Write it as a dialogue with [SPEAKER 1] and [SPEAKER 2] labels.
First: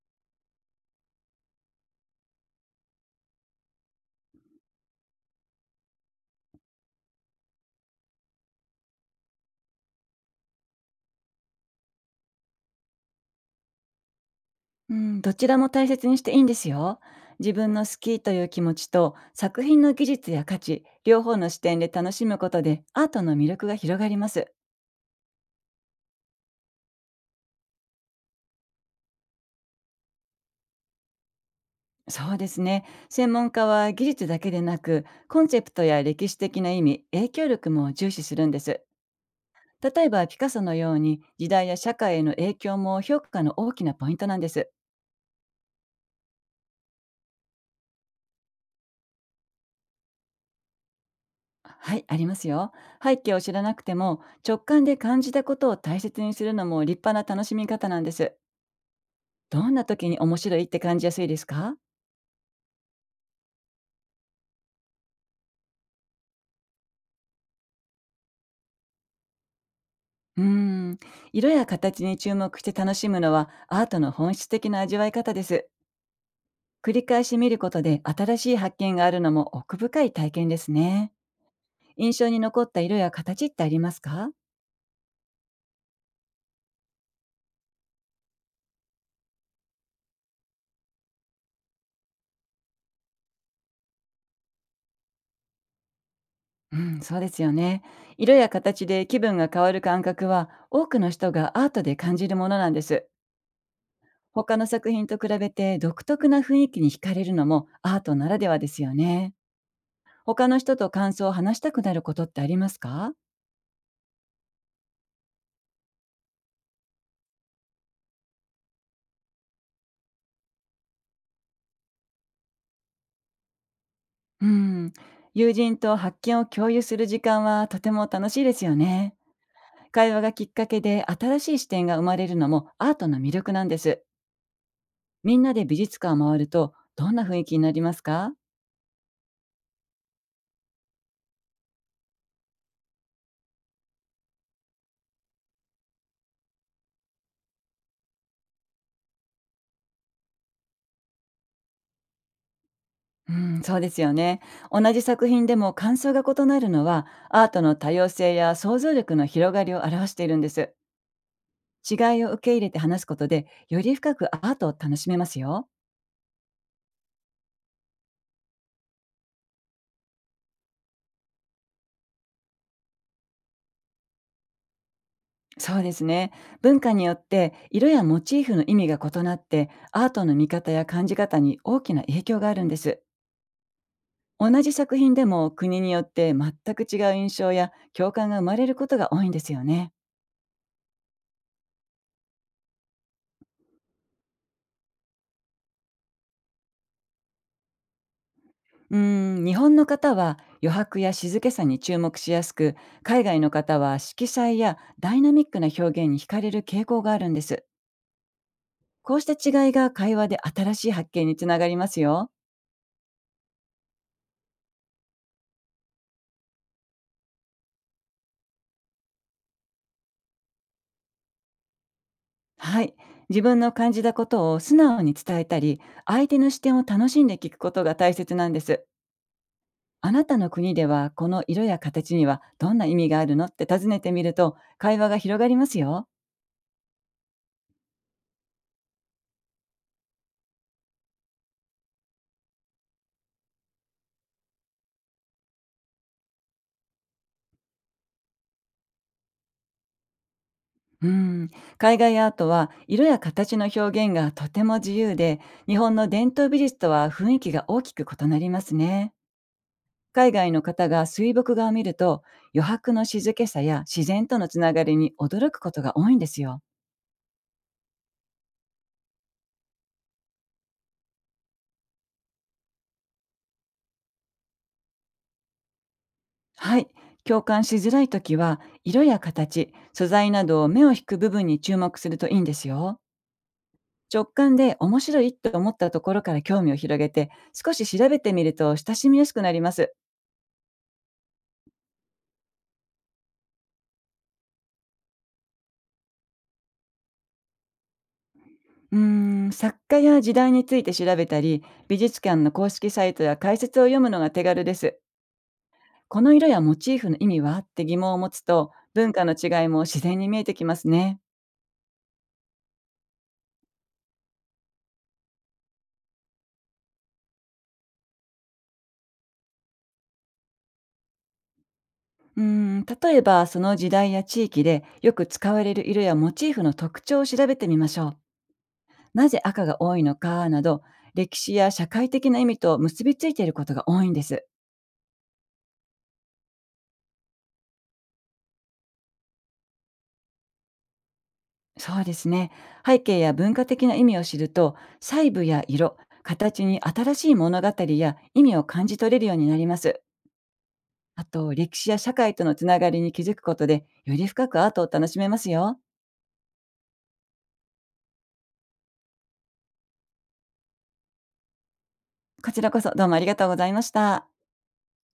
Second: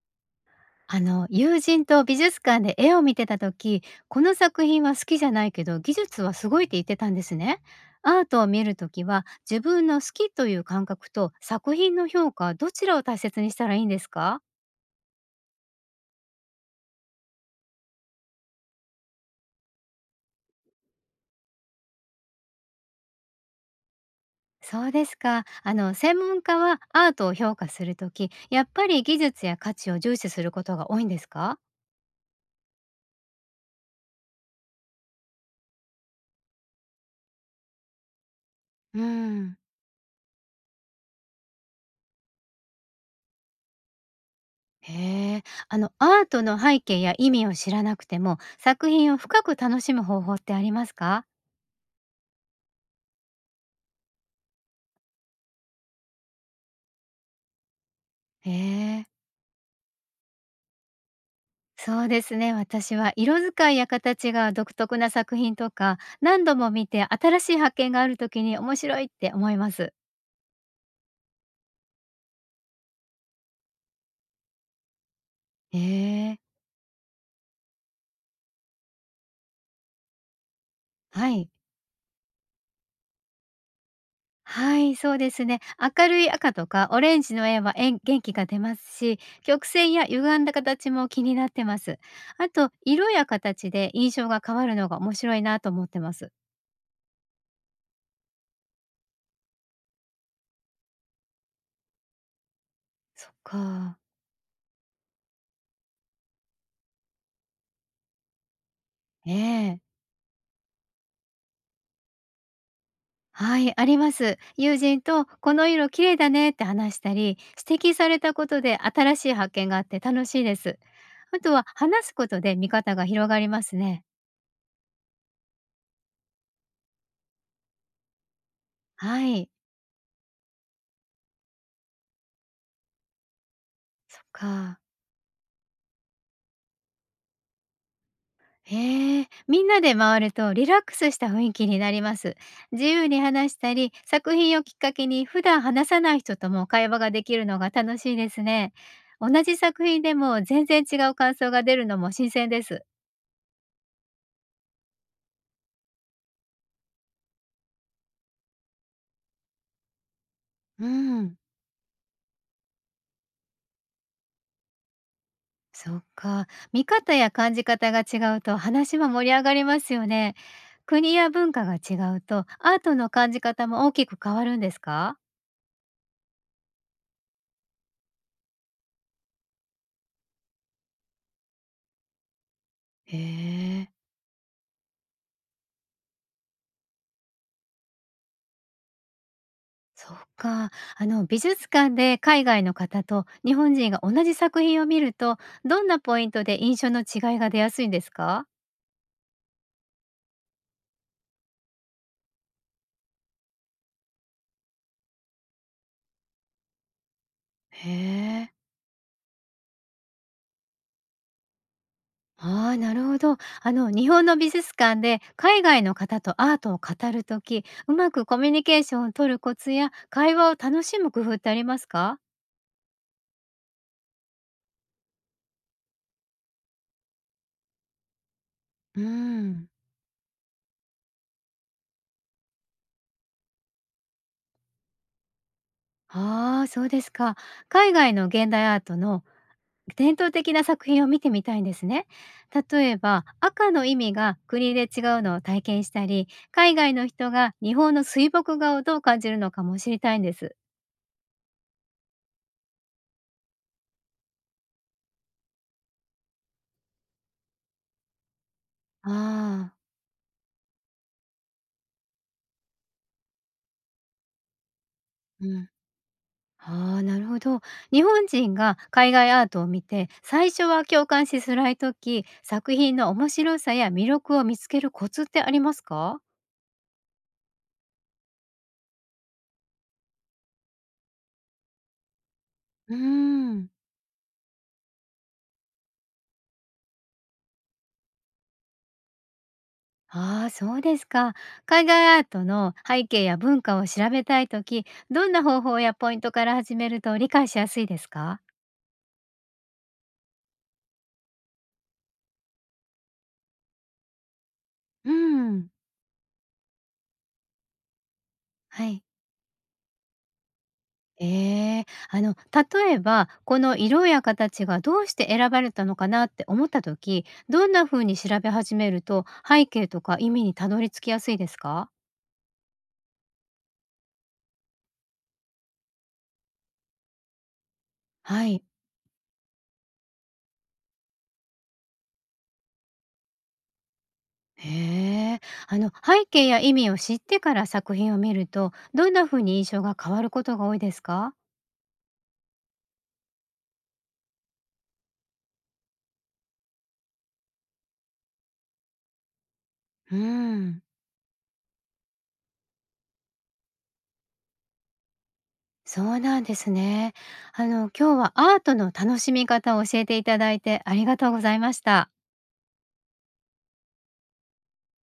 [SPEAKER 1] あの友人と美術館で絵を見てた時、この作品は好きじゃないけど技術はすごいって言ってたんですね。アートを見る時は自分の好きという感覚と作品の評価、どちらを大切にしたらいいんですか？
[SPEAKER 2] うん、どちらも大切にしていいんですよ。自分の好きという気持ちと作品の技術や価値、両方の視点で楽しむことでアートの魅力が広がります。
[SPEAKER 1] そうですか。あの専門家はアートを評価する時やっぱり技術や価値を重視することが多いんですか？
[SPEAKER 2] そうですね。専門家は技術だけでなく、コンセプトや歴史的な意味、影響力も重視するんです。
[SPEAKER 1] うん。
[SPEAKER 2] 例えばピカソのように時代や社会への影響も評価の大きなポイントなんです。
[SPEAKER 1] へえ。あのアートの背景や意味を知らなくても作品を深く楽しむ方法ってありますか？
[SPEAKER 2] はい、ありますよ。背景を知らなくても直感で感じたことを大切にするのも立派な楽しみ方なんです。
[SPEAKER 1] へえ。
[SPEAKER 2] どんな時に面白いって感じやすいですか？
[SPEAKER 1] そうですね。私は色使いや形が独特な作品とか、何度も見て新しい発見があるときに面白いって思います。
[SPEAKER 2] うーん、色や形に注目して楽しむのはアートの本質的な味わい方です。
[SPEAKER 1] ええ。
[SPEAKER 2] 繰り返し見ることで新しい発見があるのも奥深い体験ですね。
[SPEAKER 1] はい。
[SPEAKER 2] 印象に残った色や形ってありますか？
[SPEAKER 1] はい、そうですね。明るい赤とかオレンジの絵は元気が出ますし、曲線や歪んだ形も気になってます。あと、色や形で印象が変わるのが面白いなと思ってます。
[SPEAKER 2] うん、そうですよね。色や形で気分が変わる感覚は多くの人がアートで感じるものなんです。
[SPEAKER 1] そっか。
[SPEAKER 2] 他の作品と比べて独特な雰囲気に惹かれるのもアートならではですよね。
[SPEAKER 1] ええ。
[SPEAKER 2] 他の人と感想を話したくなることってありますか？
[SPEAKER 1] はい、あります。友人とこの色綺麗だねって話したり、指摘されたことで新しい発見があって楽しいです。あとは話すことで見方が広がりますね。
[SPEAKER 2] うん。友人と発見を共有する時間はとても楽しいですよね。
[SPEAKER 1] はい。
[SPEAKER 2] 会話がきっかけで新しい視点が生まれるのもアートの魅力なんです。
[SPEAKER 1] そっか。
[SPEAKER 2] みんなで美術館を回るとどんな雰囲気になりますか？
[SPEAKER 1] へえ、みんなで回るとリラックスした雰囲気になります。自由に話したり、作品をきっかけに普段話さない人とも会話ができるのが楽しいですね。同じ作品でも全然違う感想が出るのも新鮮です。
[SPEAKER 2] うん、そうですよね。同じ作品でも感想が異なるのはアートの多様性や想像力の広がりを表しているんです。
[SPEAKER 1] うん。
[SPEAKER 2] 違いを受け入れて話すことでより深くアートを楽しめますよ。
[SPEAKER 1] そっか。見方や感じ方が違うと話は盛り上がりますよね。国や文化が違うとアートの感じ方も大きく変わるんですか？
[SPEAKER 2] そうですね。文化によって色やモチーフの意味が異なってアートの見方や感じ方に大きな影響があるんです。
[SPEAKER 1] へえ。
[SPEAKER 2] 同じ作品でも国によって全く違う印象や共感が生まれることが多いんですよね。
[SPEAKER 1] そっか。あの美術館で海外の方と日本人が同じ作品を見ると、どんなポイントで印象の違いが出やすいんですか？
[SPEAKER 2] 日本の方は余白や静けさに注目しやすく、海外の方は色彩やダイナミックな表現に惹かれる傾向があるんです。
[SPEAKER 1] へえ。
[SPEAKER 2] こうした違いが会話で新しい発見につながりますよ。
[SPEAKER 1] ああ、なるほど。あの、日本の美術館で海外の方とアートを語るとき、うまくコミュニケーションを取るコツや会話を楽しむ工夫ってありますか？
[SPEAKER 2] はい。自分の感じたことを素直に伝えたり、相手の視点を楽しんで聞くことが大切なんです。
[SPEAKER 1] うん。
[SPEAKER 2] あなたの国ではこの色や形にはどんな意味があるのって尋ねてみると会話が広がりますよ。
[SPEAKER 1] ああー、そうですか。海外の現代アートの伝統的な作品を見てみたいんですね。例えば、赤の意味が国で違うのを体験したり、海外の人が日本の水墨画をどう感じるのかも知りたいんです。
[SPEAKER 2] うん。海外アートは色や形の表現がとても自由で、日本の伝統美術とは雰囲気が大きく異なります
[SPEAKER 1] あ
[SPEAKER 2] ね。
[SPEAKER 1] あ。
[SPEAKER 2] 海外の方が水墨画を見ると余白の静けさや自然とのつながりに
[SPEAKER 1] う
[SPEAKER 2] 驚く
[SPEAKER 1] ん。
[SPEAKER 2] ことが多いんですよ。
[SPEAKER 1] ああ、なるほど。日本人が海外アートを見て、最初は共感しづらい時、作品の面白さや魅力を見つけるコツってありますか？
[SPEAKER 2] はい。共感しづらいときは、色や形、素材などを目を引く部分に注目するといいんです
[SPEAKER 1] うー
[SPEAKER 2] よ。
[SPEAKER 1] ん。
[SPEAKER 2] 直感で面白いと思ったところから興味を広げて、少し調べてみると親しみやすくなります。
[SPEAKER 1] ああ、そうですか。海外アートの背景や文化を調べたい時、どんな方法やポイントから始めると理解しやすいですか？
[SPEAKER 2] うー作家や時代について調べたり、美術館の公式サイトや解説を読むのが手軽です。
[SPEAKER 1] うん。
[SPEAKER 2] この色やモチーフの意味はって疑問を持つと、
[SPEAKER 1] はい。
[SPEAKER 2] 文化の違いも自然に見えてきますね。
[SPEAKER 1] ええ、あの例えばこの色や形がどうして選ばれたのかなって思った時、どんな風に調べ始めると背景とか意味にたどり着きやすいですか？
[SPEAKER 2] 例えばその時代や地域でよく使われる色やモチーフの特徴を調べてみましょう。
[SPEAKER 1] はい。
[SPEAKER 2] なぜ赤が多いのかなど、歴史や社会的な意味と結びついていることが多いんです。
[SPEAKER 1] へえ。あの背景や意味を知ってから作品を見るとどんな風に印象が変わることが多いですか？
[SPEAKER 2] そうですね。背景や文化的な意味を知ると、細部や色、形に新しい物語や意味を感じ取れるようになります。
[SPEAKER 1] うん。
[SPEAKER 2] あと、歴史や社会とのつながりに気づくことで、より深くアートを楽しめますよ。
[SPEAKER 1] そうなんですね。あの今日はアートの楽しみ方を教えていただいてありがとうございました。
[SPEAKER 2] こちらこそどうもありがとうございました。